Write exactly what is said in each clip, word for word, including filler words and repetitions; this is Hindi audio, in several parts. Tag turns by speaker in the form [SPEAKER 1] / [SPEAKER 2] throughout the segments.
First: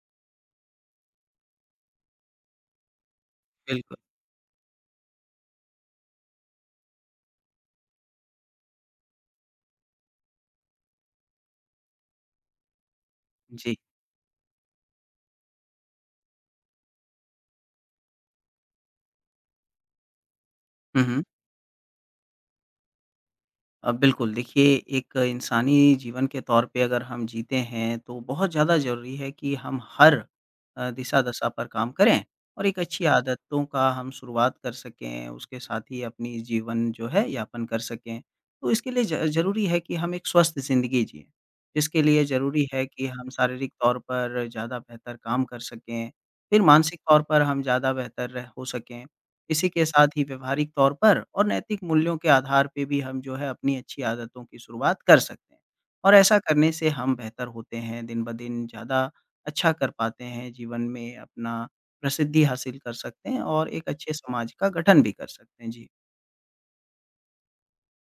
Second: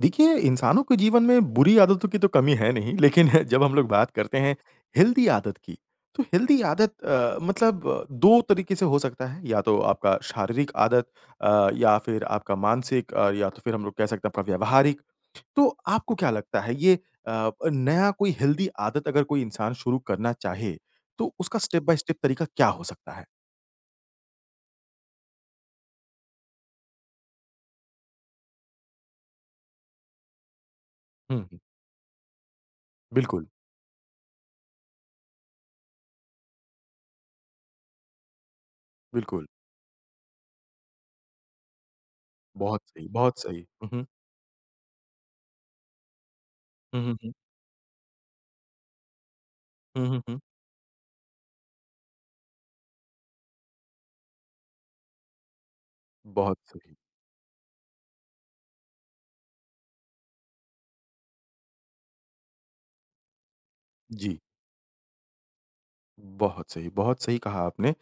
[SPEAKER 1] देखिए, इंसानों के जीवन में बुरी आदतों की तो कमी है नहीं, लेकिन जब हम लोग
[SPEAKER 2] बिल्कुल।
[SPEAKER 1] बात करते हैं, हेल्दी आदत की, तो हेल्दी आदत अ, मतलब अ, दो तरीके से हो सकता है या तो आपका शारीरिक आदत अ, या फिर आपका मानसिक अ, या तो फिर
[SPEAKER 2] जी।
[SPEAKER 1] हम लोग कह सकते हैं आपका व्यावहारिक। तो आपको क्या लगता है ये अ अ, नया कोई हेल्दी आदत अगर कोई इंसान शुरू करना चाहे,
[SPEAKER 2] हुँ, हुँ।
[SPEAKER 1] तो उसका स्टेप बाय स्टेप तरीका क्या हो सकता है?
[SPEAKER 2] अ, बिल्कुल देखिए एक इंसानी जीवन के तौर पे अगर हम जीते हैं तो बहुत ज़्यादा ज़रूरी है कि हम हर अ,
[SPEAKER 1] हुँ,
[SPEAKER 2] दिशा-दशा
[SPEAKER 1] हुँ।
[SPEAKER 2] पर काम करें, और एक अच्छी
[SPEAKER 1] बिल्कुल।
[SPEAKER 2] आदतों का हम शुरुआत कर सकें, उसके साथ ही अपनी जीवन जो है यापन कर सकें। तो इसके लिए ज
[SPEAKER 1] बिल्कुल।
[SPEAKER 2] ज़रूरी है कि हम एक स्वस्थ जिंदगी जिएँ, जिसके लिए ज़रूरी
[SPEAKER 1] बहुत
[SPEAKER 2] है कि
[SPEAKER 1] सही,
[SPEAKER 2] हम
[SPEAKER 1] बहुत सही।
[SPEAKER 2] शारीरिक
[SPEAKER 1] हुँ,
[SPEAKER 2] तौर
[SPEAKER 1] हुँ।
[SPEAKER 2] पर ज़्यादा बेहतर काम कर सकें, फिर मानसिक
[SPEAKER 1] हुँ, हुँ,
[SPEAKER 2] तौर
[SPEAKER 1] हुँ।
[SPEAKER 2] पर हम ज़्यादा बेहतर रह हो सकें। इसी के
[SPEAKER 1] हुँ,
[SPEAKER 2] साथ
[SPEAKER 1] हुँ,
[SPEAKER 2] ही
[SPEAKER 1] हुँ।
[SPEAKER 2] व्यवहारिक तौर पर और नैतिक मूल्यों के आधार पे भी हम जो है अपनी अच्छी आदतों की शुरुआत कर सकते हैं। और ऐसा
[SPEAKER 1] बहुत
[SPEAKER 2] करने से
[SPEAKER 1] सही।
[SPEAKER 2] हम बेहतर होते हैं, दिन-ब-दिन ज़्यादा अच्छा कर पाते हैं, जीवन में अपना प्रसिद्धि हासिल कर सकते हैं और एक अच्छे
[SPEAKER 1] जी।
[SPEAKER 2] समाज का गठन भी कर सकते हैं, जी।
[SPEAKER 1] बहुत सही, बहुत सही कहा आपने। अ,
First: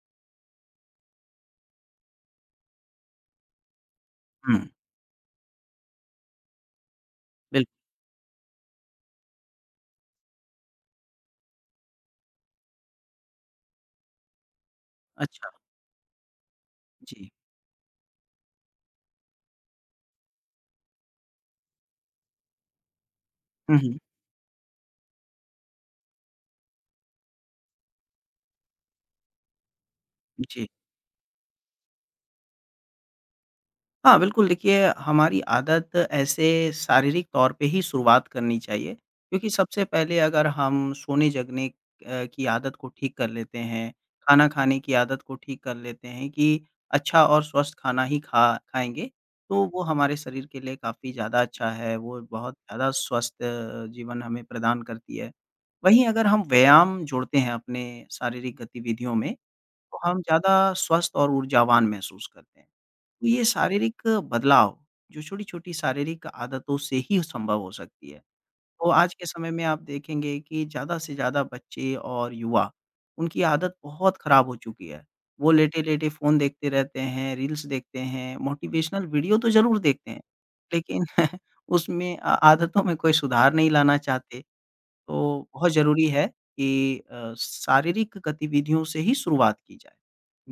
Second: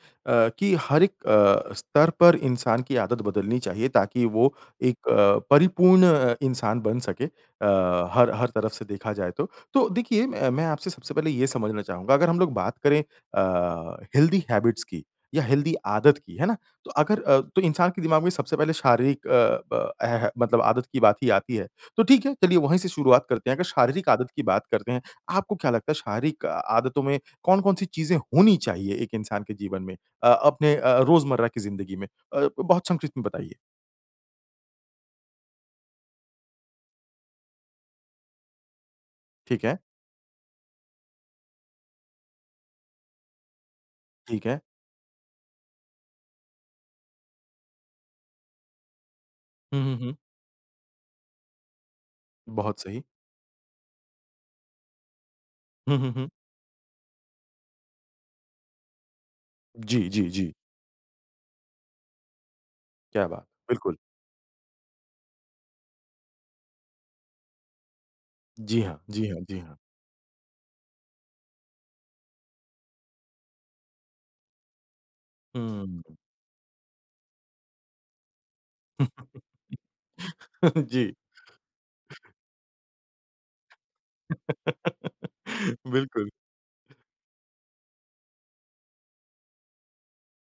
[SPEAKER 1] कि हर एक अ, स्तर पर इंसान की आदत बदलनी चाहिए ताकि वो
[SPEAKER 2] हुँ।
[SPEAKER 1] एक अ, परिपूर्ण अ, इंसान बन सके,
[SPEAKER 2] बिल
[SPEAKER 1] अ, हर हर तरफ से देखा जाए तो। तो देखिए मै मैं आपसे सबसे पहले ये समझना चाहूँगा अगर हम लोग बात करें अ, हेल्दी हैबिट्स की या
[SPEAKER 2] अच्छा।
[SPEAKER 1] हेल्दी आदत की, है ना। तो अगर
[SPEAKER 2] जी।
[SPEAKER 1] अ, तो इंसान के दिमाग में सबसे पहले शारीरिक अ, ब एह मतलब आदत की बात ही आती है। तो ठीक है चलिए वही से शुरुआत करते हैं। अगर
[SPEAKER 2] हुँ, हुँ।
[SPEAKER 1] शारीरिक आदत की बात करते हैं, आपको क्या लगता है शारिक आदतों में कौन कौन-सी चीज़ें होनी चाहिए एक इंसान के जीवन में, अ,
[SPEAKER 2] जी।
[SPEAKER 1] अपने अ अ रोजमर्रा की जिंदगी में? अ, बहुत संक्षिप्त में बताइए?
[SPEAKER 2] हाँ, बिल्कुल। देखिए हमारी आदत ऐसे शारीरिक तौर पे ही शुरुआत करनी चाहिए। क्योंकि
[SPEAKER 1] ठीक है।
[SPEAKER 2] सबसे पहले अगर हम सोने-जगने अ, की आदत को ठीक कर लेते हैं,
[SPEAKER 1] ठीक
[SPEAKER 2] खाना
[SPEAKER 1] है।
[SPEAKER 2] खाने की आदत को ठीक कर लेते हैं, कि अच्छा और स्वस्थ खाना ही खा खाएँगे तो
[SPEAKER 1] हुँ,
[SPEAKER 2] वो
[SPEAKER 1] हुँ, हुँ।
[SPEAKER 2] हमारे शरीर के लिए काफ़ी ज़्यादा अच्छा है, वो बहुत
[SPEAKER 1] बहुत
[SPEAKER 2] ज़्यादा
[SPEAKER 1] सही।
[SPEAKER 2] स्वस्थ अ, जीवन हमें प्रदान करती है।
[SPEAKER 1] हुँ,
[SPEAKER 2] वहीं
[SPEAKER 1] हुँ,
[SPEAKER 2] अगर
[SPEAKER 1] हुँ।
[SPEAKER 2] हम व्यायाम जोड़ते हैं, अपने शारीरिक गतिविधियों में, तो
[SPEAKER 1] जी,
[SPEAKER 2] हम
[SPEAKER 1] जी, जी।
[SPEAKER 2] ज़्यादा स्वस्थ और ऊर्जावान महसूस करते हैं।
[SPEAKER 1] क्या
[SPEAKER 2] तो
[SPEAKER 1] बा
[SPEAKER 2] ये
[SPEAKER 1] बिल्कुल।
[SPEAKER 2] शारीरिक बदलाव जो छोटी-छोटी शारीरिक आदतों से ही संभव हो सकती हैं,
[SPEAKER 1] जी
[SPEAKER 2] तो
[SPEAKER 1] हाँ,
[SPEAKER 2] आज के
[SPEAKER 1] जी हाँ,
[SPEAKER 2] समय
[SPEAKER 1] जी
[SPEAKER 2] में
[SPEAKER 1] हाँ।
[SPEAKER 2] आप देखेंगे कि ज़्यादा से ज़्यादा बच्चे और युवा उनकी आदत बहुत खराब हो चुकी है। वो लेटे-लेटे
[SPEAKER 1] हुँ।
[SPEAKER 2] फ़ोन देखते रहते हैं, रील्स देखते हैं, मोटिवेशनल वीडियो तो ज़रूर देखते हैं, लेकिन
[SPEAKER 1] जी।
[SPEAKER 2] उसमें अ, आदतों में कोई सुधार नहीं लाना चाहते। तो बहुत ज़रूरी है
[SPEAKER 1] बिल्कुल।
[SPEAKER 2] कि अ, शारीरिक गतिविधियों से ही शुरुआत की जाए।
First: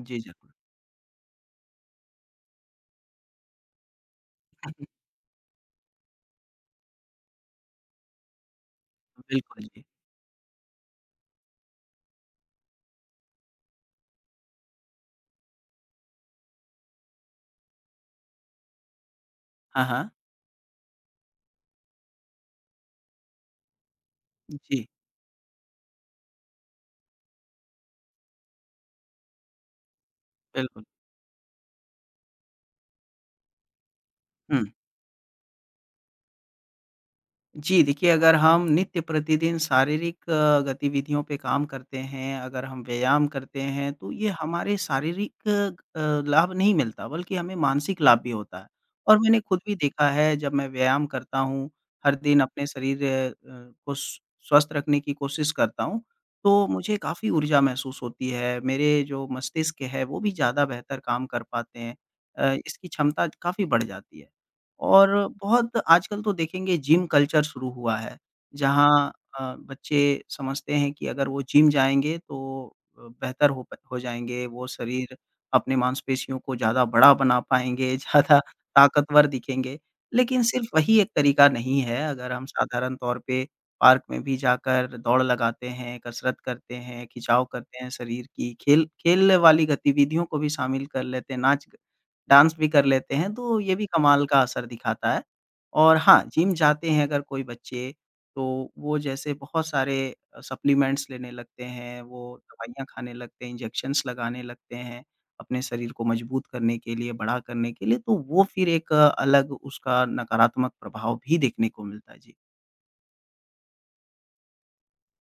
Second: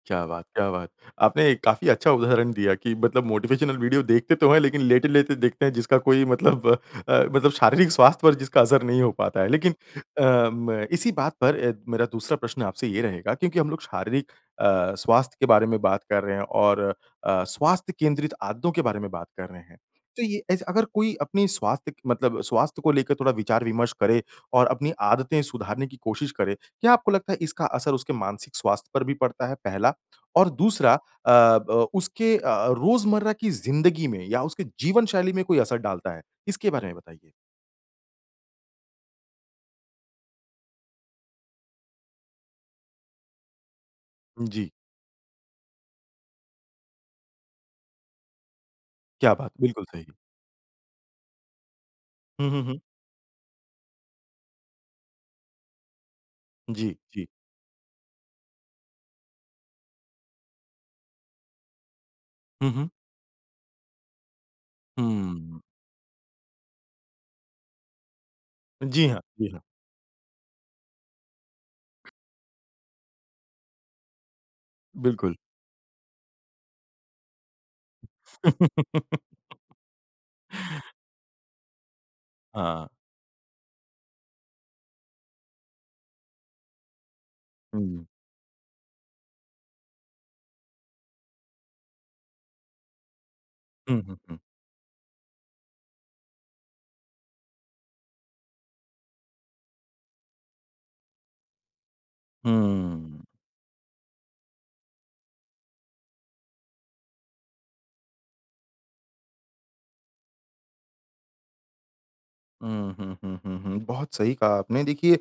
[SPEAKER 2] जी,
[SPEAKER 1] क्या
[SPEAKER 2] ज
[SPEAKER 1] बात, क्या बात! आपने काफ़ी अच्छा उदाहरण दिया कि मतलब मोटिवेशनल वीडियो देखते तो हैं
[SPEAKER 2] हुँ,
[SPEAKER 1] लेकिन
[SPEAKER 2] हुँ।
[SPEAKER 1] लेटे-लेटे देखते हैं जिसका कोई मतलब अ, मतलब शारीरिक स्वास्थ्य पर जिसका असर नहीं हो पाता है।
[SPEAKER 2] बिल्कुल,
[SPEAKER 1] लेकिन
[SPEAKER 2] जी।
[SPEAKER 1] अ, म इसी बात पर अ, मेरा दूसरा प्रश्न आपसे ये रहेगा, क्योंकि हम लोग शारीरिक अ, स्वास्थ्य के बारे में बात कर रहे हैं और अ, स्वास्थ्य केंद्रित आदतों के बारे में बात कर रहे हैं।
[SPEAKER 2] हाँ, हाँ।
[SPEAKER 1] तो ये एज़ अगर कोई अपनी स्वास्थ्य कि मतलब स्वास्थ्य को लेकर थोड़ा विचार-विमर्श करे और
[SPEAKER 2] जी।
[SPEAKER 1] अपनी आदतें सुधारने की कोशिश करे, क्या आपको लगता है इसका असर उसके मानसिक स्वास्थ्य पर भी पड़ता है? पहला और
[SPEAKER 2] बिल्कुल।
[SPEAKER 1] दूसरा अ, ब उसके अ, रोज़मर्रा की ज़िंदगी में या उसके
[SPEAKER 2] हुँ।
[SPEAKER 1] जीवन-शैली में कोई असर डालता है? इसके बारे में बताइए।
[SPEAKER 2] जी देखिए अगर हम नित्य प्रतिदिन शारीरिक अ, गतिविधियों पे काम करते हैं, अगर हम व्यायाम करते हैं तो ये
[SPEAKER 1] जी।
[SPEAKER 2] हमारे शारीरिक अ, लाभ नहीं मिलता बल्कि हमें मानसिक लाभ भी होता है। और
[SPEAKER 1] क्या
[SPEAKER 2] मैंने
[SPEAKER 1] बात।
[SPEAKER 2] खुद भी
[SPEAKER 1] बिल्कुल
[SPEAKER 2] देखा
[SPEAKER 1] सही।
[SPEAKER 2] है जब मैं व्यायाम करता हूँ, हर दिन
[SPEAKER 1] हुँ, हुँ,
[SPEAKER 2] अपने
[SPEAKER 1] हुँ।
[SPEAKER 2] शरीर अ अ, को स स्वस्थ रखने की कोशिश करता हूँ तो
[SPEAKER 1] जी,
[SPEAKER 2] मुझे
[SPEAKER 1] जी।
[SPEAKER 2] काफ़ी ऊर्जा महसूस होती है मेरे जो मस्तिष्क है वो भी ज़्यादा बेहतर काम कर पाते हैं। अ,
[SPEAKER 1] हुँ, हुँ।
[SPEAKER 2] इसकी क्षमता काफ़ी बढ़ जाती है। और
[SPEAKER 1] हुँ।
[SPEAKER 2] बहुत आजकल तो देखेंगे जिम कल्चर शुरू हुआ है।
[SPEAKER 1] जी
[SPEAKER 2] जहाँ
[SPEAKER 1] हाँ। जी
[SPEAKER 2] अ,
[SPEAKER 1] हाँ।
[SPEAKER 2] बच्चे समझते हैं कि अगर वो जिम जाएँगे तो बेहतर हो प हो जाएँगे। वो शरीर
[SPEAKER 1] बिल्कुल।
[SPEAKER 2] अपने मांसपेशियों को ज़्यादा बड़ा बना पाएँगे, ज़्यादा ताकतवर दिखेंगे। लेकिन सिर्फ वही एक तरीका नहीं है। अगर हम
[SPEAKER 1] हाँ।
[SPEAKER 2] साधारण तौर पे पार्क में भी जाकर दौड़ लगाते हैं, कसरत करते हैं, खिंचाव करते हैं
[SPEAKER 1] हुँ।
[SPEAKER 2] शरीर की, खेल खेलने वाली गतिविधियों को भी शामिल कर लेते हैं, नाच के डांस भी कर लेते हैं, तो ये भी
[SPEAKER 1] हुँ, हुँ,
[SPEAKER 2] कमाल
[SPEAKER 1] हुँ।
[SPEAKER 2] का असर दिखाता है। और हाँ, जिम जाते हैं अगर कोई बच्चे, तो वो जैसे बहुत सारे सप्लीमेंट्स लेने लगते हैं, वो दवाइयाँ खाने
[SPEAKER 1] हुँ।
[SPEAKER 2] लगते हैं, इंजेक्शंस लगाने लगते हैं, अपने शरीर को मजबूत करने के लिए, बड़ा करने के लिए। तो वो फिर एक अलग उसका नकारात्मक प्रभाव भी देखने को मिलता है। जी।
[SPEAKER 1] हुँ, हुँ, हुँ, हुँ, हुँ, बहुत सही कहा आपने। देखिए अ,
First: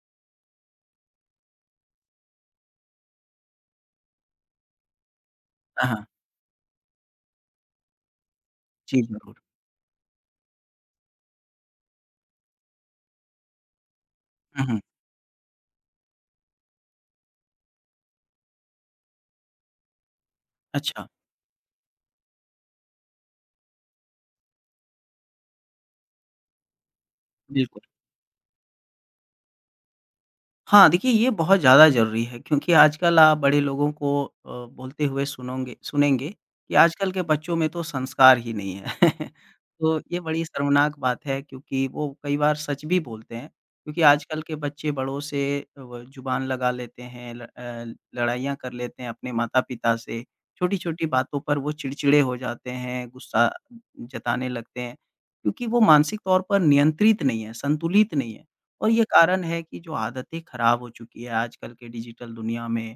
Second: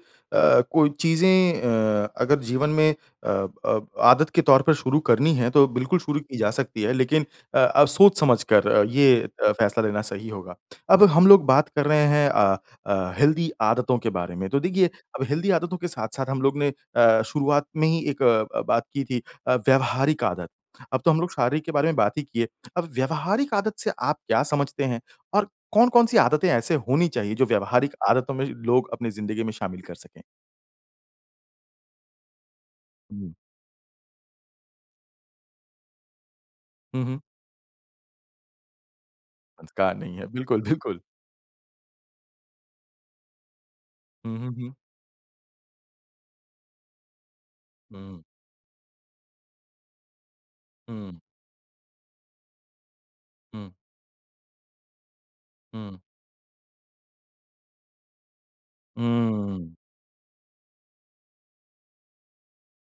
[SPEAKER 1] कोई चीज़ें अ, अगर जीवन में अ अ, आदत के तौर पर शुरू करनी है, तो
[SPEAKER 2] अ,
[SPEAKER 1] बिल्कुल
[SPEAKER 2] हाँ।
[SPEAKER 1] शुरू की जा सकती है। लेकिन अ, अब सोच-समझकर अ,
[SPEAKER 2] जी,
[SPEAKER 1] ये
[SPEAKER 2] बिल्कुल।
[SPEAKER 1] अ, फ़ैसला लेना सही होगा। अब हम लोग बात कर रहे हैं अ अ, हेल्दी आदतों के बारे में, तो
[SPEAKER 2] हुँ, हुँ।
[SPEAKER 1] देखिए, अब हेल्दी आदतों के साथ-साथ हम लोगों ने अ, शुरुआत में ही एक अ, बात की थी अ, व्यावहारिक आदत। अब
[SPEAKER 2] अच्छा।
[SPEAKER 1] तो हम लोग शारीरिक के बारे में बात ही किए। अब व्यावहारिक आदत से आप क्या समझते हैं? और कौन-कौन-सी आदतें ऐसे होनी चाहिए, जो
[SPEAKER 2] बिल्कुल।
[SPEAKER 1] व्यावहारिक आदतों में ज लोग अपनी ज़िंदगी में शामिल कर सकें?
[SPEAKER 2] हाँ, देखिए, ये बहुत ज़्यादा ज़रूरी है, क्योंकि आजकल
[SPEAKER 1] हुँ।
[SPEAKER 2] आप बड़े लोगों को अ, बोलते हुए सुनोंगे सुनेंगे कि
[SPEAKER 1] हुँ,
[SPEAKER 2] आजकल
[SPEAKER 1] हुँ।
[SPEAKER 2] के बच्चों में तो संस्कार ही नहीं हैं।
[SPEAKER 1] संस्कार
[SPEAKER 2] तो
[SPEAKER 1] नहीं
[SPEAKER 2] ये
[SPEAKER 1] हैं,
[SPEAKER 2] बड़ी
[SPEAKER 1] बिल्कुल,
[SPEAKER 2] शर्मनाक
[SPEAKER 1] बिल्कुल।
[SPEAKER 2] बात है, क्योंकि वो कई बार सच भी बोलते हैं, क्योंकि
[SPEAKER 1] हुँ,
[SPEAKER 2] आजकल
[SPEAKER 1] हुँ,
[SPEAKER 2] के
[SPEAKER 1] हुँ।
[SPEAKER 2] बच्चे बड़ों से अव ज़ुबान लगा लेते हैं, ल अ,
[SPEAKER 1] हुँ।
[SPEAKER 2] लड़ाइयाँ कर लेते हैं अपने माता-पिता से, छोटी-छोटी
[SPEAKER 1] हुँ।
[SPEAKER 2] बातों पर वो चिड़चिड़े हो जाते हैं, गुस्सा
[SPEAKER 1] हुँ।
[SPEAKER 2] जताने लगते हैं। क्योंकि वो
[SPEAKER 1] हुँ।
[SPEAKER 2] मानसिक तौर पर नियंत्रित नहीं हैं, संतुलित नहीं हैं और ये कारण है
[SPEAKER 1] हुँ।
[SPEAKER 2] कि जो आदतें खराब हो चुकी हैं आजकल के डिजिटल दुनिया में,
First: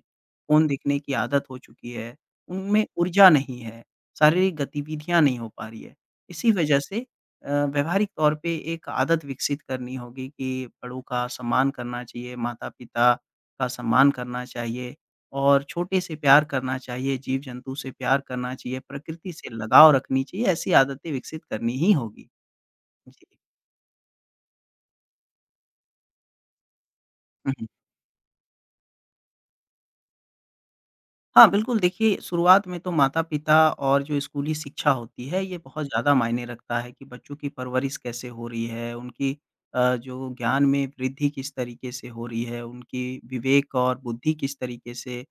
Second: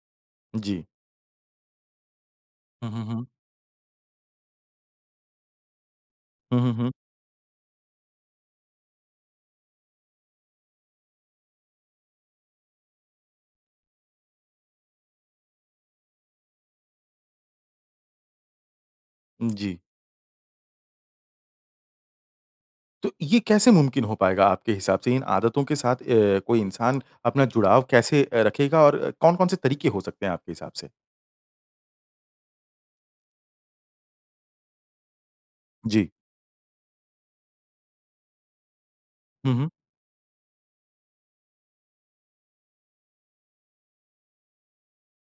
[SPEAKER 2] फ़ोन
[SPEAKER 1] जी।
[SPEAKER 2] देखने की आदत हो चुकी है, उनमें
[SPEAKER 1] हुँ, हुँ, हुँ।
[SPEAKER 2] ऊर्जा नहीं है, शारीरिक गतिविधियाँ नहीं हो पा रही हैं। इसी
[SPEAKER 1] हुँ, हुँ,
[SPEAKER 2] वजह
[SPEAKER 1] हुँ।
[SPEAKER 2] से अ, व्यवहारिक तौर पे एक आदत विकसित करनी होगी कि बड़ों का सम्मान करना चाहिए, माता-पिता का सम्मान करना चाहिए और छोटे से प्यार करना चाहिए, जीव-जंतु से प्यार करना चाहिए, प्रकृति से
[SPEAKER 1] जी।
[SPEAKER 2] लगाव रखनी चाहिए। ऐसी आदतें विकसित करनी ही होंगी।
[SPEAKER 1] तो
[SPEAKER 2] जी।
[SPEAKER 1] ये कैसे मुमकिन हो पाएगा आपके हिसाब से? इन आदतों के साथ अ, कोई इंसान अपना
[SPEAKER 2] हुँ, हुँ।
[SPEAKER 1] जुड़ाव कैसे अ, रखेगा और कौन-कौन से तरीके हो सकते हैं, आपके हिसाब से?
[SPEAKER 2] हाँ, बिल्कुल देखिए शुरुआत में तो माता-पिता और जो स्कूली शिक्षा होती है ये बहुत
[SPEAKER 1] जी।
[SPEAKER 2] ज़्यादा मायने रखता है कि बच्चों की परवरिश कैसे हो रही है? उनकी
[SPEAKER 1] हुँ, हुँ।
[SPEAKER 2] अ, जो वो ज्ञान में वृद्धि किस तरीके से हो रही है, उनकी विवेक और बुद्धि किस तरीके से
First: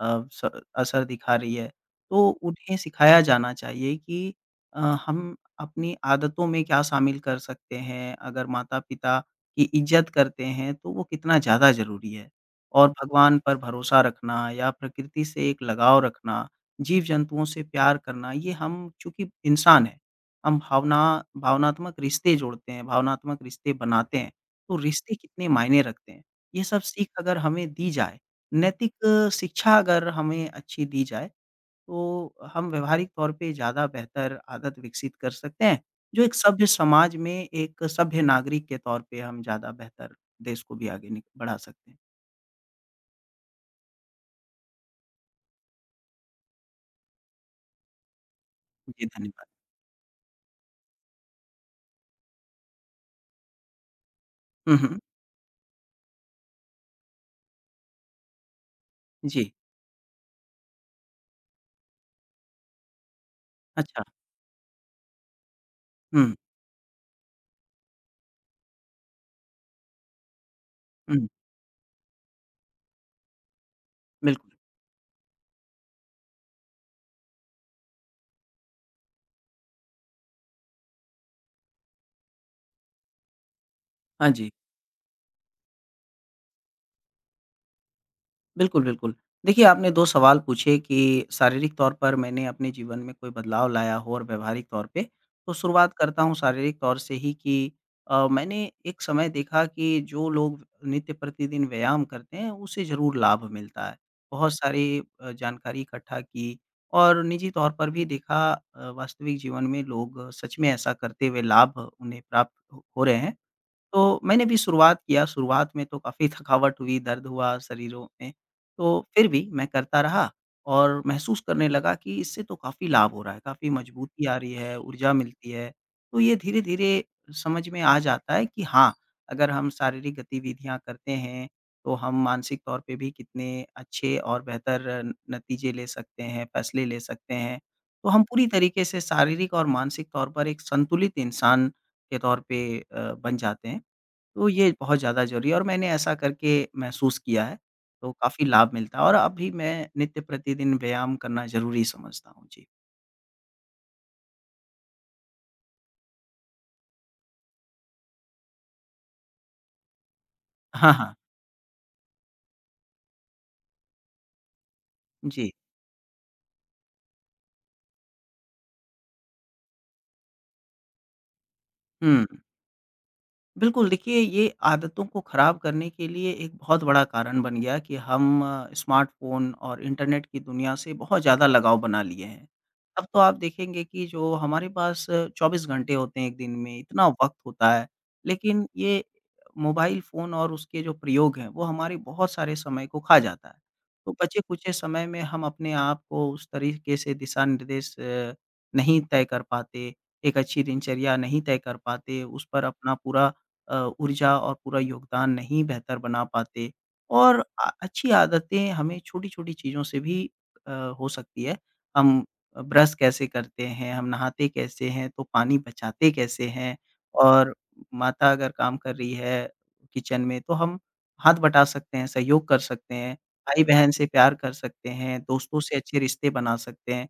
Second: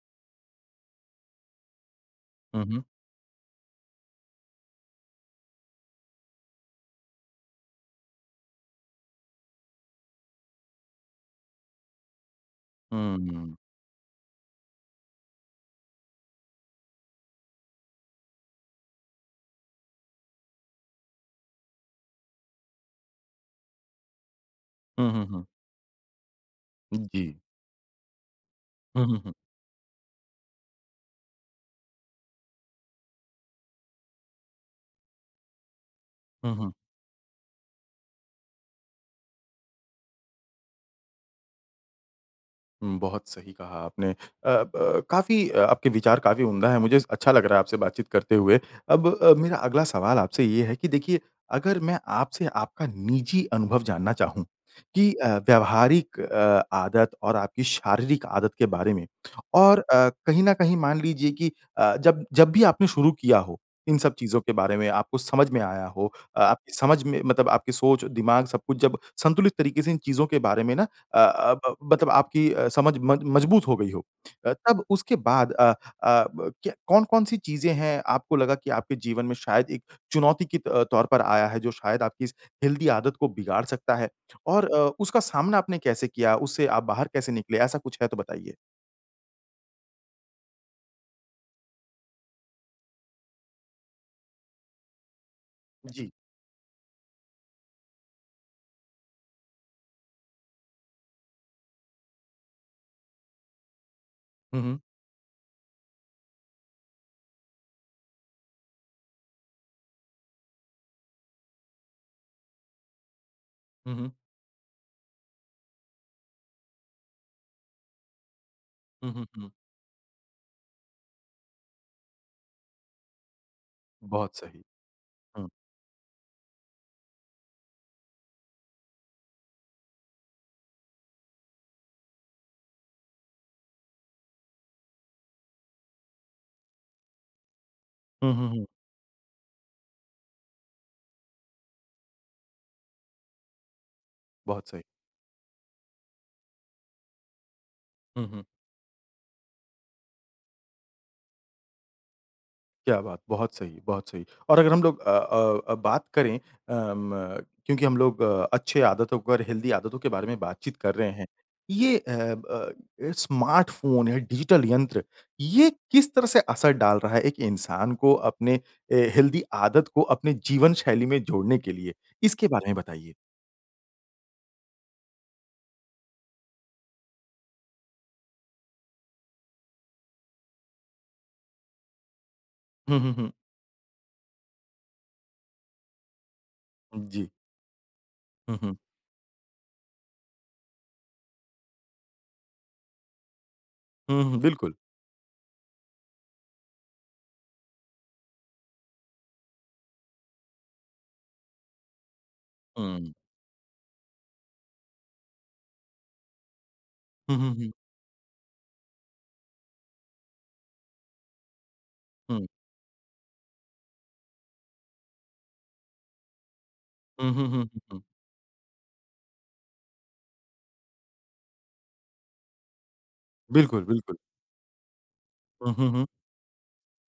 [SPEAKER 2] अ, स असर दिखा रही है। तो
[SPEAKER 1] हुँ,
[SPEAKER 2] उन्हें
[SPEAKER 1] हुँ।
[SPEAKER 2] सिखाया जाना चाहिए कि अ, हम अपनी आदतों में क्या शामिल कर सकते हैं। अगर माता-पिता की इज़्ज़त करते हैं तो वो कितना ज़्यादा ज़रूरी है। और
[SPEAKER 1] हुँ,
[SPEAKER 2] भगवान
[SPEAKER 1] हुँ।
[SPEAKER 2] पर भरोसा रखना या प्रकृति से एक लगाव रखना, जीव-जंतुओं से प्यार करना ये हम चूँकि इंसान है, हम भावना भावनात्मक रिश्ते जोड़ते हैं, भावनात्मक रिश्ते बनाते हैं, तो
[SPEAKER 1] हुँ,
[SPEAKER 2] रिश्ते
[SPEAKER 1] हुँ, हुँ।
[SPEAKER 2] कितने मायने रखते हैं। ये सब सीख अगर
[SPEAKER 1] जी।
[SPEAKER 2] हमें दी जाए,
[SPEAKER 1] हुँ, हुँ,
[SPEAKER 2] नैतिक
[SPEAKER 1] हुँ।
[SPEAKER 2] शिक्षा अगर हमें अच्छी दी जाए तो हम व्यावहारिक तौर पे ज़्यादा बेहतर आदत विकसित कर सकते हैं। जो एक
[SPEAKER 1] हुँ,
[SPEAKER 2] सभ्य
[SPEAKER 1] हुँ।
[SPEAKER 2] समाज में, एक सभ्य नागरिक के तौर पे हम ज़्यादा बेहतर देश को भी आगे नि बढ़ा सकते हैं।
[SPEAKER 1] हुँ, बहुत सही कहा आपने। अ, ब काफ़ी अ, आपके विचार काफ़ी उम्दा है। मुझे इस अच्छा लग रहा है आपसे बातचीत करते हुए। अब
[SPEAKER 2] जी,
[SPEAKER 1] अ,
[SPEAKER 2] धन्यवाद।
[SPEAKER 1] मेरा अगला सवाल आपसे ये है कि देखिए अगर मैं आपसे आपका निजी अनुभव जानना चाहूँ
[SPEAKER 2] हुँ, हुँ।
[SPEAKER 1] कि अ, व्यावहारिक अ, आदत और आपकी शारीरिक आदत के बारे में।
[SPEAKER 2] जी।
[SPEAKER 1] और अ, कहीं न कहीं मान लीजिए कि अ, जब जब भी आपने शुरू किया हो। इन
[SPEAKER 2] अच्छा।
[SPEAKER 1] सब चीज़ों के बारे में आपको समझ में आया हो।
[SPEAKER 2] हुँ, हुँ।
[SPEAKER 1] अ, आपकी समझ में मतलब आपकी सोच, दिमाग सब कुछ जब संतुलित तरीके से इन चीज़ों के बारे में ना अ
[SPEAKER 2] हुँ।
[SPEAKER 1] अ, ब मतलब आपकी समझ अ, मज मज़बूत हो गई हो।
[SPEAKER 2] बिल्कुल।
[SPEAKER 1] अ, तब उसके बाद अ अ, ब क्य कौन-कौन सी चीज़ें हैं आपको लगा कि आपके जीवन में शायद एक चुनौती के त अ, तौर पर आया है। जो शायद आपकी इस हेल्थी आदत को बिगाड़ सकता है
[SPEAKER 2] हाँ जी।
[SPEAKER 1] और अ, उसका सामना आपने कैसे किया? उससे आप बाहर कैसे निकले? ऐसा कुछ है तो बताइए।
[SPEAKER 2] बिल्कुल, बिल्कुल। देखिए, आपने दो सवाल पूछे कि शारीरिक तौर पर मैंने अपने जीवन में कोई बदलाव लाया हो और व्यावहारिक तौर पे। तो शुरुआत
[SPEAKER 1] जी।
[SPEAKER 2] करता हूँ शारीरिक तौर से ही कि अ, मैंने एक समय देखा कि जो लोग नित्य प्रतिदिन व्यायाम करते हैं, उसे ज़रूर लाभ मिलता है। बहुत
[SPEAKER 1] हुँ, हुँ।
[SPEAKER 2] सारी अ, जानकारी इकट्ठा की और निजी तौर पर भी देखा अ, वास्तविक जीवन में, लोग सच में ऐसा करते हुए लाभ उन्हें प्राप्त हो रहे हैं।
[SPEAKER 1] हुँ, हुँ।
[SPEAKER 2] तो मैंने भी शुरुआत किया, शुरुआत में तो काफ़ी थकावट हुई, दर्द हुआ शरीरों में। तो
[SPEAKER 1] हुँ, हुँ,
[SPEAKER 2] फ़िर भी
[SPEAKER 1] हुँ।
[SPEAKER 2] मैं करता रहा और महसूस करने लगा कि, इससे तो काफ़ी लाभ हो रहा है, काफ़ी मज़बूती
[SPEAKER 1] बहुत
[SPEAKER 2] आ रही
[SPEAKER 1] सही।
[SPEAKER 2] है, ऊर्जा
[SPEAKER 1] हुँ।
[SPEAKER 2] मिलती है। तो ये धीरे-धीरे समझ में आ जाता है कि हाँ, अगर हम शारीरिक गतिविधियाँ करते हैं, तो हम मानसिक तौर पे भी कितने अच्छे और बेहतर न नतीजे ले सकते हैं, फ़ैसले ले सकते हैं। तो हम
[SPEAKER 1] हुँ,
[SPEAKER 2] पूरी
[SPEAKER 1] हुँ, हुँ।
[SPEAKER 2] तरीके से शारीरिक और मानसिक तौर पर एक संतुलित इंसान के तौर पे अ, बन जाते हैं। तो
[SPEAKER 1] बहुत
[SPEAKER 2] ये
[SPEAKER 1] सही।
[SPEAKER 2] बहुत ज़्यादा ज़रूरी है और मैंने ऐसा करके महसूस किया है। तो
[SPEAKER 1] हुँ, हुँ।
[SPEAKER 2] काफ़ी लाभ मिलता है और अब भी मैं नित्य प्रतिदिन व्यायाम करना ज़रूरी समझता हूँ। जी।
[SPEAKER 1] क्या बात! बहुत सही, बहुत सही। और अगर हम लोग अ अ अ, बात करें अ म क्योंकि हम लोग अच्छे आदतों पर, हेल्थी आदतों के बारे में बातचीत
[SPEAKER 2] हाँ,
[SPEAKER 1] कर रहे
[SPEAKER 2] हाँ।
[SPEAKER 1] हैं। ये अ अ, स्मार्ट फ़ोन या डिजिटल यंत्र,
[SPEAKER 2] जी।
[SPEAKER 1] ये किस तरह से असर डाल रहा है एक इंसान को अपने ए, हेल्थी आदत को अपने जीवन शैली में जोड़ने के लिए।
[SPEAKER 2] हुँ, हुँ।
[SPEAKER 1] इसके बारे में बताइए?
[SPEAKER 2] बिल्कुल, देखिए ये आदतों को ख़राब करने के लिए एक बहुत बड़ा कारण बन गया कि हम स्मार्टफोन और इंटरनेट की दुनिया से बहुत ज़्यादा लगाव बना लिए हैं।
[SPEAKER 1] हुँ,
[SPEAKER 2] अब
[SPEAKER 1] हुँ,
[SPEAKER 2] तो
[SPEAKER 1] हुँ।
[SPEAKER 2] आप देखेंगे कि जो हमारे पास चौबीस घंटे होते हैं एक दिन में,
[SPEAKER 1] अ,
[SPEAKER 2] इतना
[SPEAKER 1] जी।
[SPEAKER 2] वक़्त होता है,
[SPEAKER 1] हुँ,
[SPEAKER 2] लेकिन
[SPEAKER 1] हुँ।
[SPEAKER 2] ये मोबाइल फ़ोन और उसके जो प्रयोग हैं, वो हमारे बहुत सारे समय को खा जाता है। तो
[SPEAKER 1] हुँ, हुँ,
[SPEAKER 2] बचे-खुचे
[SPEAKER 1] बिल्कुल।
[SPEAKER 2] समय में हम अपने आप को उस तरीक़े से दिशानिर्देश अ, नहीं तय कर पाते, एक अच्छी दिनचर्या नहीं तय कर पाते, उस पर अपना
[SPEAKER 1] हुँ।
[SPEAKER 2] पूरा अ, ऊर्जा और पूरा योगदान नहीं बेहतर बना पाते।
[SPEAKER 1] हुँ,
[SPEAKER 2] और
[SPEAKER 1] हुँ,
[SPEAKER 2] अ,
[SPEAKER 1] हुँ।
[SPEAKER 2] अच्छी आदतें हमें छोटी-छोटी चीज़ों से भी अ, हो सकती है, हम
[SPEAKER 1] हुँ।
[SPEAKER 2] ब्रश कैसे करते हैं? हम नहाते कैसे हैं? तो पानी बचाते कैसे हैं?
[SPEAKER 1] हुँ, हुँ,
[SPEAKER 2] और
[SPEAKER 1] हुँ, हुँ, हुँ।
[SPEAKER 2] माता अगर काम कर रही है किचन में तो हम हाथ बटा सकते हैं, सहयोग कर सकते हैं,
[SPEAKER 1] बिल्कुल,
[SPEAKER 2] भाई-बहन से
[SPEAKER 1] बिल्कुल।
[SPEAKER 2] प्यार कर सकते हैं, दोस्तों
[SPEAKER 1] हुँ,
[SPEAKER 2] से
[SPEAKER 1] हुँ,
[SPEAKER 2] अच्छे
[SPEAKER 1] हुँ।
[SPEAKER 2] रिश्ते बना सकते हैं।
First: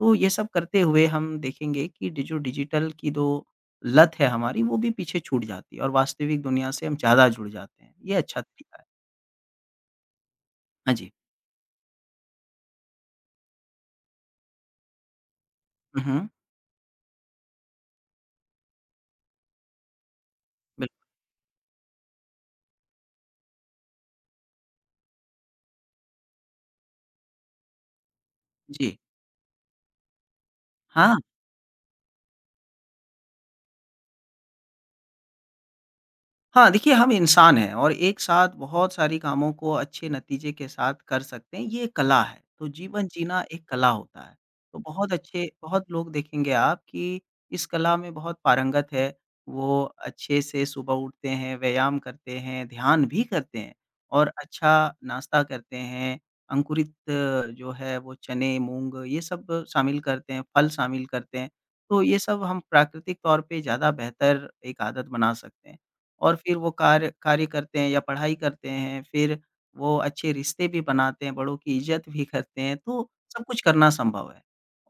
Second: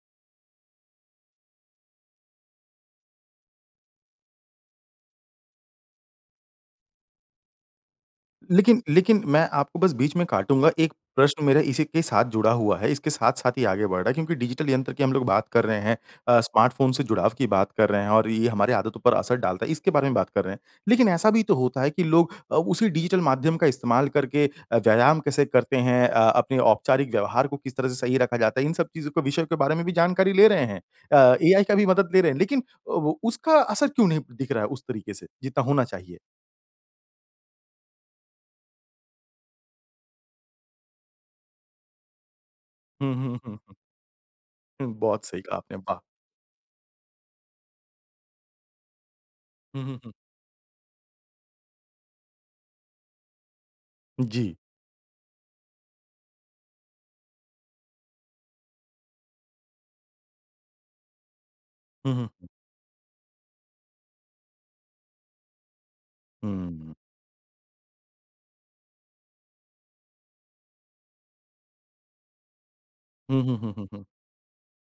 [SPEAKER 2] तो ये सब करते हुए हम देखेंगे कि डि जो डिजिटल की जो लत है हमारी वो भी पीछे छूट जाती है और वास्तविक दुनिया से हम ज़्यादा जुड़ जाते हैं। ये अच्छा तरीक़ा
[SPEAKER 1] लेकिन
[SPEAKER 2] है।
[SPEAKER 1] लेकिन मैं आपको बस बीच में काटूँगा, एक
[SPEAKER 2] हाँ जी।
[SPEAKER 1] प्रश्न मेरा इसी के साथ जुड़ा हुआ है। इसके साथ-साथ ही आगे बढ़ रहा है क्योंकि डिजिटल यंत्र की हम लोग बात कर रहे हैं
[SPEAKER 2] हुँ, हुँ।
[SPEAKER 1] अ, स्मार्टफ़ोन से जुड़ाव की बात कर रहे हैं और ये हमारी आदतों पर असर डालता है, इसके बारे में बात कर रहे हैं।
[SPEAKER 2] बिल
[SPEAKER 1] लेकिन ऐसा भी तो होता है कि लोग अ, उसी डिजिटल माध्यम का इस्तेमाल करके अ, व्यायाम कैसे करते हैं? अ, अपने औपचारिक व्यवहार को किस तरह से सही रखा जाता है, इन सब
[SPEAKER 2] जी।
[SPEAKER 1] चीज़ों के विषयों के बारे में भी जानकारी ले रहे हैं।
[SPEAKER 2] हाँ।
[SPEAKER 1] अ, एआई का भी मदद ले रहे हैं। लेकिन अ, वो उसका असर क्यों नहीं दिख रहा है उस तरीक़े से जितना होना चाहिए?
[SPEAKER 2] हाँ, देखिए हम इंसान हैं और एक साथ बहुत सारी कामों को अच्छे नतीज़े के साथ कर सकते हैं ये एक कला है, तो जीवन
[SPEAKER 1] हुँ, हुँ,
[SPEAKER 2] जीना
[SPEAKER 1] हुँ,
[SPEAKER 2] एक
[SPEAKER 1] हुँ।
[SPEAKER 2] कला होता है, तो
[SPEAKER 1] हुँ,
[SPEAKER 2] बहुत
[SPEAKER 1] बहुत सही
[SPEAKER 2] अच्छे
[SPEAKER 1] कहा आपने,
[SPEAKER 2] बहुत
[SPEAKER 1] वाह!
[SPEAKER 2] लोग देखेंगे आप की इस कला में बहुत पारंगत है, वो
[SPEAKER 1] हुँ, हुँ, हुँ।
[SPEAKER 2] अच्छे से सुबह उठते हैं, व्यायाम करते हैं, ध्यान भी करते हैं
[SPEAKER 1] उ,
[SPEAKER 2] और
[SPEAKER 1] जी।
[SPEAKER 2] अच्छा नाश्ता करते हैं, अंकुरित जो है वो चने, मूँग ये सब शामिल करते हैं फल शामिल करते हैं, तो
[SPEAKER 1] हुँ,
[SPEAKER 2] ये
[SPEAKER 1] हुँ।
[SPEAKER 2] सब हम प्राकृतिक तौर पे ज़्यादा बेहतर एक आदत बना सकते हैं। और फिर वो
[SPEAKER 1] हुँ।
[SPEAKER 2] कार्य कार्य करते हैं या पढ़ाई करते हैं फिर वो अच्छे रिश्ते भी बनाते हैं बड़ों की इज़्ज़त भी करते हैं तो
[SPEAKER 1] हुँ,
[SPEAKER 2] सब
[SPEAKER 1] हुँ,
[SPEAKER 2] कुछ
[SPEAKER 1] हुँ, हुँ,
[SPEAKER 2] करना
[SPEAKER 1] हुँ।
[SPEAKER 2] संभव है,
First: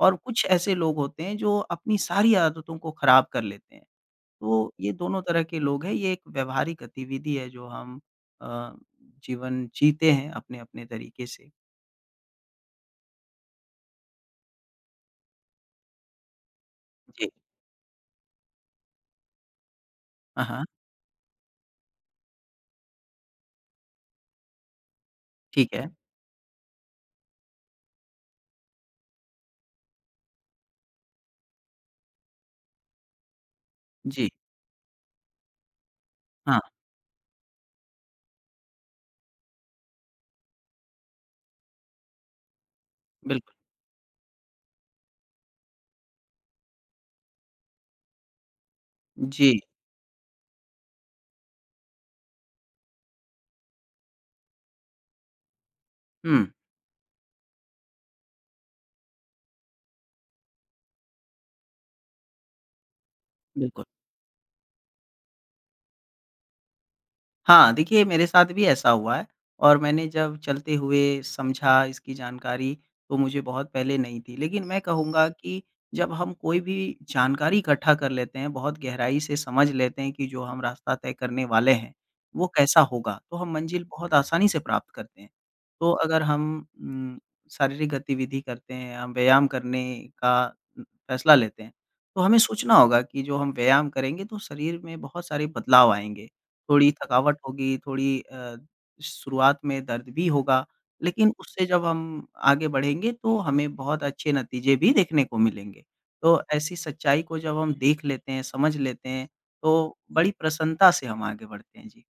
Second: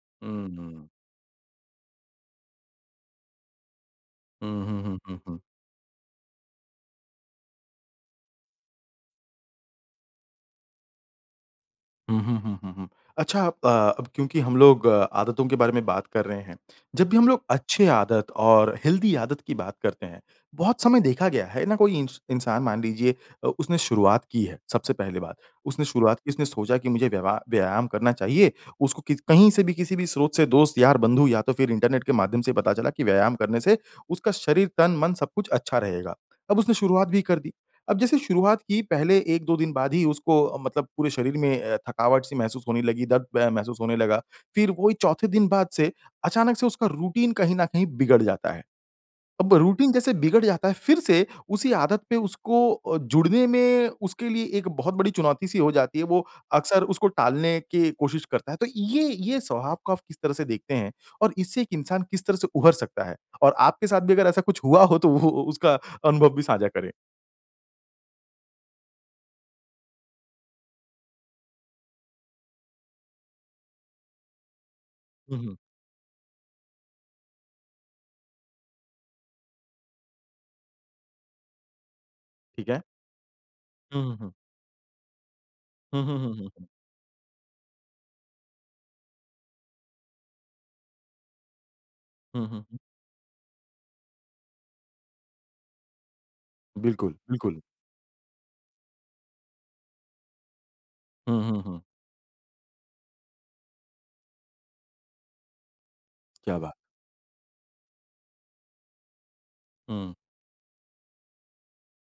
[SPEAKER 2] और कुछ
[SPEAKER 1] हुँ,
[SPEAKER 2] ऐसे
[SPEAKER 1] हुँ।
[SPEAKER 2] लोग होते हैं जो अपनी सारी आदतों को ख़राब कर लेते हैं,
[SPEAKER 1] हुँ,
[SPEAKER 2] तो
[SPEAKER 1] हुँ,
[SPEAKER 2] ये
[SPEAKER 1] हुँ, हुँ,
[SPEAKER 2] दोनों
[SPEAKER 1] हुँ।
[SPEAKER 2] तरह के लोग हैं ये एक व्यवहारिक गतिविधि है जो हम अ, जीवन जीते हैं अपने-अपने तरीक़े से।
[SPEAKER 1] हुँ, हुँ, हुँ, हुँ, हुँ, अच्छा आप क्योंकि हम लोग आदतों के बारे में बात कर रहे हैं। जब भी
[SPEAKER 2] जी।
[SPEAKER 1] हम लोग अच्छी आदत और हेल्दी आदत की बात करते हैं,
[SPEAKER 2] हाँ, हाँ।
[SPEAKER 1] बहुत समय देखा गया, है ना? कोई इन इंसान मान लीजिए अ, उसने शुरुआत की है सबसे पहली बात
[SPEAKER 2] ठीक
[SPEAKER 1] उसने
[SPEAKER 2] है।
[SPEAKER 1] शुरुआत की, उसने सोचा की मुझे व्यवहार व्यायाम करना चाहिए, उसको किसी कहीं से भी किसी भी स्रोत से दोस्त यार बंधू या तो फिर इंटरनेट के माध्यम से पता चला कि व्यायाम करने से, उसका
[SPEAKER 2] जी।
[SPEAKER 1] शरीर तन, मन सब कुछ अच्छा रहेगा। अब
[SPEAKER 2] हाँ।
[SPEAKER 1] उसने शुरुआत भी कर दी अब जैसे शुरुआत की पहले एक दो दिन बाद ही उसको मतलब पूरे शरीर में अ, थकावट सी महसूस होने लगी, दर्द
[SPEAKER 2] बिल्कुल।
[SPEAKER 1] म महसूस होने लगा, फिर वही चौथे दिन बाद से अचानक से उसका रूटीन कहीं न कहीं बिगड़ जाता है। अब
[SPEAKER 2] जी।
[SPEAKER 1] रूटीन जैसे बिगड़ जाता है फिर से, उसी आदत पे उसको अ, जुड़ने में उसके लिए एक बहुत बड़ी चुनौती सी हो जाती है, वो
[SPEAKER 2] हुँ।
[SPEAKER 1] अक्सर उसको टालने की कोशिश करता है। तो ये ये स्वभाव को आप किस तरह से देखते हैं? और इससे एक इंसान किस तरह से उभर सकता है? और
[SPEAKER 2] बिल्कुल।
[SPEAKER 1] आपके साथ भी अगर ऐसा कुछ हुआ हो तो वो उसका अनुभव भी साझा करें।
[SPEAKER 2] हाँ, देखिए मेरे साथ भी ऐसा हुआ है और मैंने जब चलते हुए समझा इसकी जानकारी तो मुझे बहुत पहले नहीं थी। लेकिन मैं कहूँगा
[SPEAKER 1] हुँ, हुँ।
[SPEAKER 2] कि जब हम कोई भी जानकारी इकट्ठा कर लेते हैं, बहुत गहराई से समझ लेते हैं कि जो हम रास्ता तय करने वाले हैं, वो
[SPEAKER 1] ठीक
[SPEAKER 2] कैसा
[SPEAKER 1] है।
[SPEAKER 2] होगा? तो हम मंजिल
[SPEAKER 1] हुँ,
[SPEAKER 2] बहुत
[SPEAKER 1] हुँ, हुँ।
[SPEAKER 2] आसानी से प्राप्त करते हैं। तो
[SPEAKER 1] हुँ, हुँ,
[SPEAKER 2] अगर
[SPEAKER 1] हुँ,
[SPEAKER 2] हम
[SPEAKER 1] हुँ, हुँ।
[SPEAKER 2] उम, शारीरिक गतिविधि करते हैं या व्यायाम करने का फैसला लेते हैं, तो हमें
[SPEAKER 1] हुँ, हुँ।
[SPEAKER 2] सोचना होगा कि जो हम व्यायाम करेंगे तो शरीर में बहुत सारे बदलाव आएँगे, थोड़ी
[SPEAKER 1] बिल्कुल,
[SPEAKER 2] थकावट
[SPEAKER 1] बिल्कुल।
[SPEAKER 2] होगी, थोड़ी अ, शुरुआत में दर्द भी होगा, लेकिन
[SPEAKER 1] हुँ, हुँ,
[SPEAKER 2] उससे
[SPEAKER 1] हुँ।
[SPEAKER 2] जब हम आगे बढ़ेंगे तो हमें बहुत अच्छे नतीजे भी देखने को मिलेंगे। तो
[SPEAKER 1] क्या बात!
[SPEAKER 2] ऐसी सच्चाई को जब हम देख लेते हैं, समझ लेते हैं, तो
[SPEAKER 1] हुँ।
[SPEAKER 2] बड़ी प्रसन्नता से हम आगे बढ़ते हैं, जी।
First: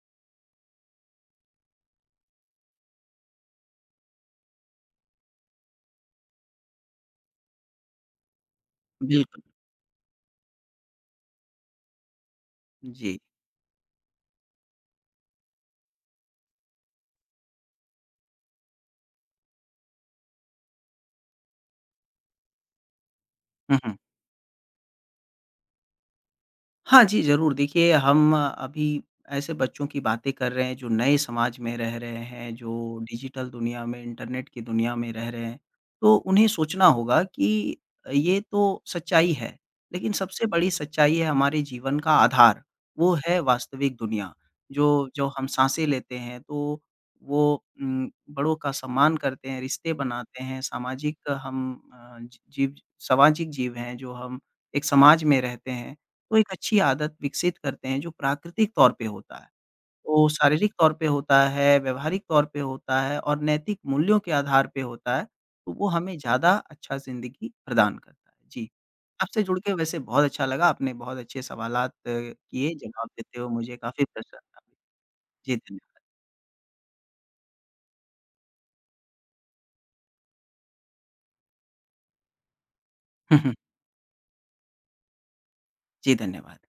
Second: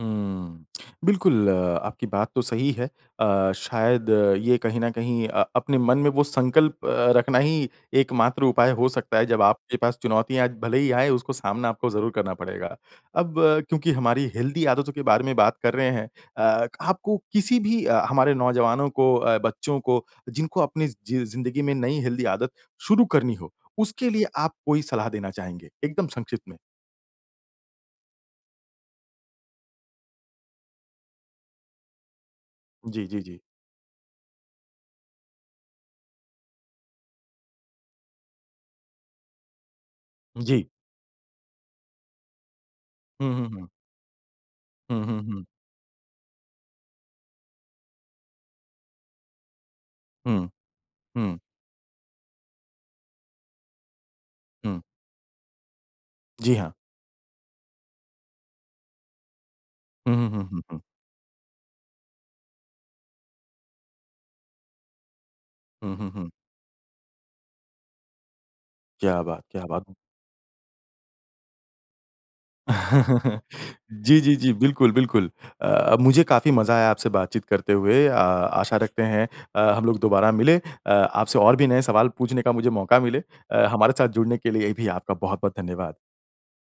[SPEAKER 1] हुँ। बिल्कुल आपकी बात तो सही है। अ, शायद ये कहीं न कहीं अ, अपने मन में वो संकल्प अ, रखना ही एक मात्र उपाय हो सकता है जब
[SPEAKER 2] बिल्कुल।
[SPEAKER 1] आपके पास चुनौतियाँ भले ही आए उसको सामना आपको ज़रूर करना पड़ेगा।
[SPEAKER 2] जी।
[SPEAKER 1] अब क्योंकि हमारी हेल्दी आदतों के बारे में बात कर रहे हैं अ, आपको किसी भी हमारे नौजवानों को अ, बच्चों को जिनको अपनी ज़ जि अ, ज़िन्दगी में नयी हेल्दी आदत शुरू करनी हो,
[SPEAKER 2] हुँ, हुँ।
[SPEAKER 1] उसके लिए आप कोई सलाह देना चाहेंगे? एकदम संक्षिप्त में।
[SPEAKER 2] हाँ जी, ज़रूर देखिए हम अभी ऐसे बच्चों की बातें कर रहे हैं, जो नए समाज में रह रहे हैं, जो
[SPEAKER 1] जी, जी, जी।
[SPEAKER 2] डिजिटल दुनिया में, इंटरनेट की दुनिया में रह रहे हैं। तो उन्हें सोचना होगा कि ये तो सच्चाई है, लेकिन सबसे
[SPEAKER 1] जी।
[SPEAKER 2] बड़ी सच्चाई है हमारे जीवन का आधार। वो
[SPEAKER 1] हुँ,
[SPEAKER 2] है
[SPEAKER 1] हुँ, हुँ।
[SPEAKER 2] वास्तविक दुनिया,
[SPEAKER 1] हुँ,
[SPEAKER 2] जो
[SPEAKER 1] हुँ,
[SPEAKER 2] जो
[SPEAKER 1] हुँ।
[SPEAKER 2] हम साँसें लेते हैं तो वो उम, बड़ों का सम्मान करते हैं, रिश्ते बनाते
[SPEAKER 1] हुँ।
[SPEAKER 2] हैं, सामाजिक
[SPEAKER 1] हुँ।
[SPEAKER 2] हम अ, जीव सामाजिक जीव हैं जो हम
[SPEAKER 1] हुँ।
[SPEAKER 2] एक समाज में रहते हैं। तो एक
[SPEAKER 1] जी हाँ।
[SPEAKER 2] अच्छी आदत विकसित करते हैं जो प्राकृतिक तौर पे होता है,
[SPEAKER 1] हुँ,
[SPEAKER 2] ओ,
[SPEAKER 1] हुँ, हुँ, हुँ,
[SPEAKER 2] शारीरिक
[SPEAKER 1] हुँ।
[SPEAKER 2] तौर पे होता है, व्यावहारिक तौर पे होता है और नैतिक मूल्यों के आधार पे होता है, तो वो
[SPEAKER 1] हुँ, हुँ,
[SPEAKER 2] हमें
[SPEAKER 1] हुँ।
[SPEAKER 2] ज़्यादा अच्छा ज़िंदगी प्रदान करता है, जी,
[SPEAKER 1] क्या बात
[SPEAKER 2] आपसे जुड़
[SPEAKER 1] क्या
[SPEAKER 2] के
[SPEAKER 1] बात।
[SPEAKER 2] वैसे बहुत अच्छा लगा। आपने बहुत अच्छे सवालात अ, किए, जवाब देते हुए मुझे काफ़ी
[SPEAKER 1] जी, जी, जी,
[SPEAKER 2] प्रसन्नता
[SPEAKER 1] बिल्कुल, बिल्कुल।
[SPEAKER 2] जी,
[SPEAKER 1] अ,
[SPEAKER 2] धन्यवाद।
[SPEAKER 1] मुझे काफ़ी मज़ा आया आपसे बातचीत करते हुए। अ, आशा रखते हैं अ, हम लोग दोबारा मिलें, अ, आपसे और भी नए सवाल पूछने का मुझे मौका मिले।
[SPEAKER 2] हुँ, हुँ।
[SPEAKER 1] अ, हमारे साथ जुड़ने के लिए भी आपका बहुत-बहुत धन्यवाद।
[SPEAKER 2] जी, धन्यवाद।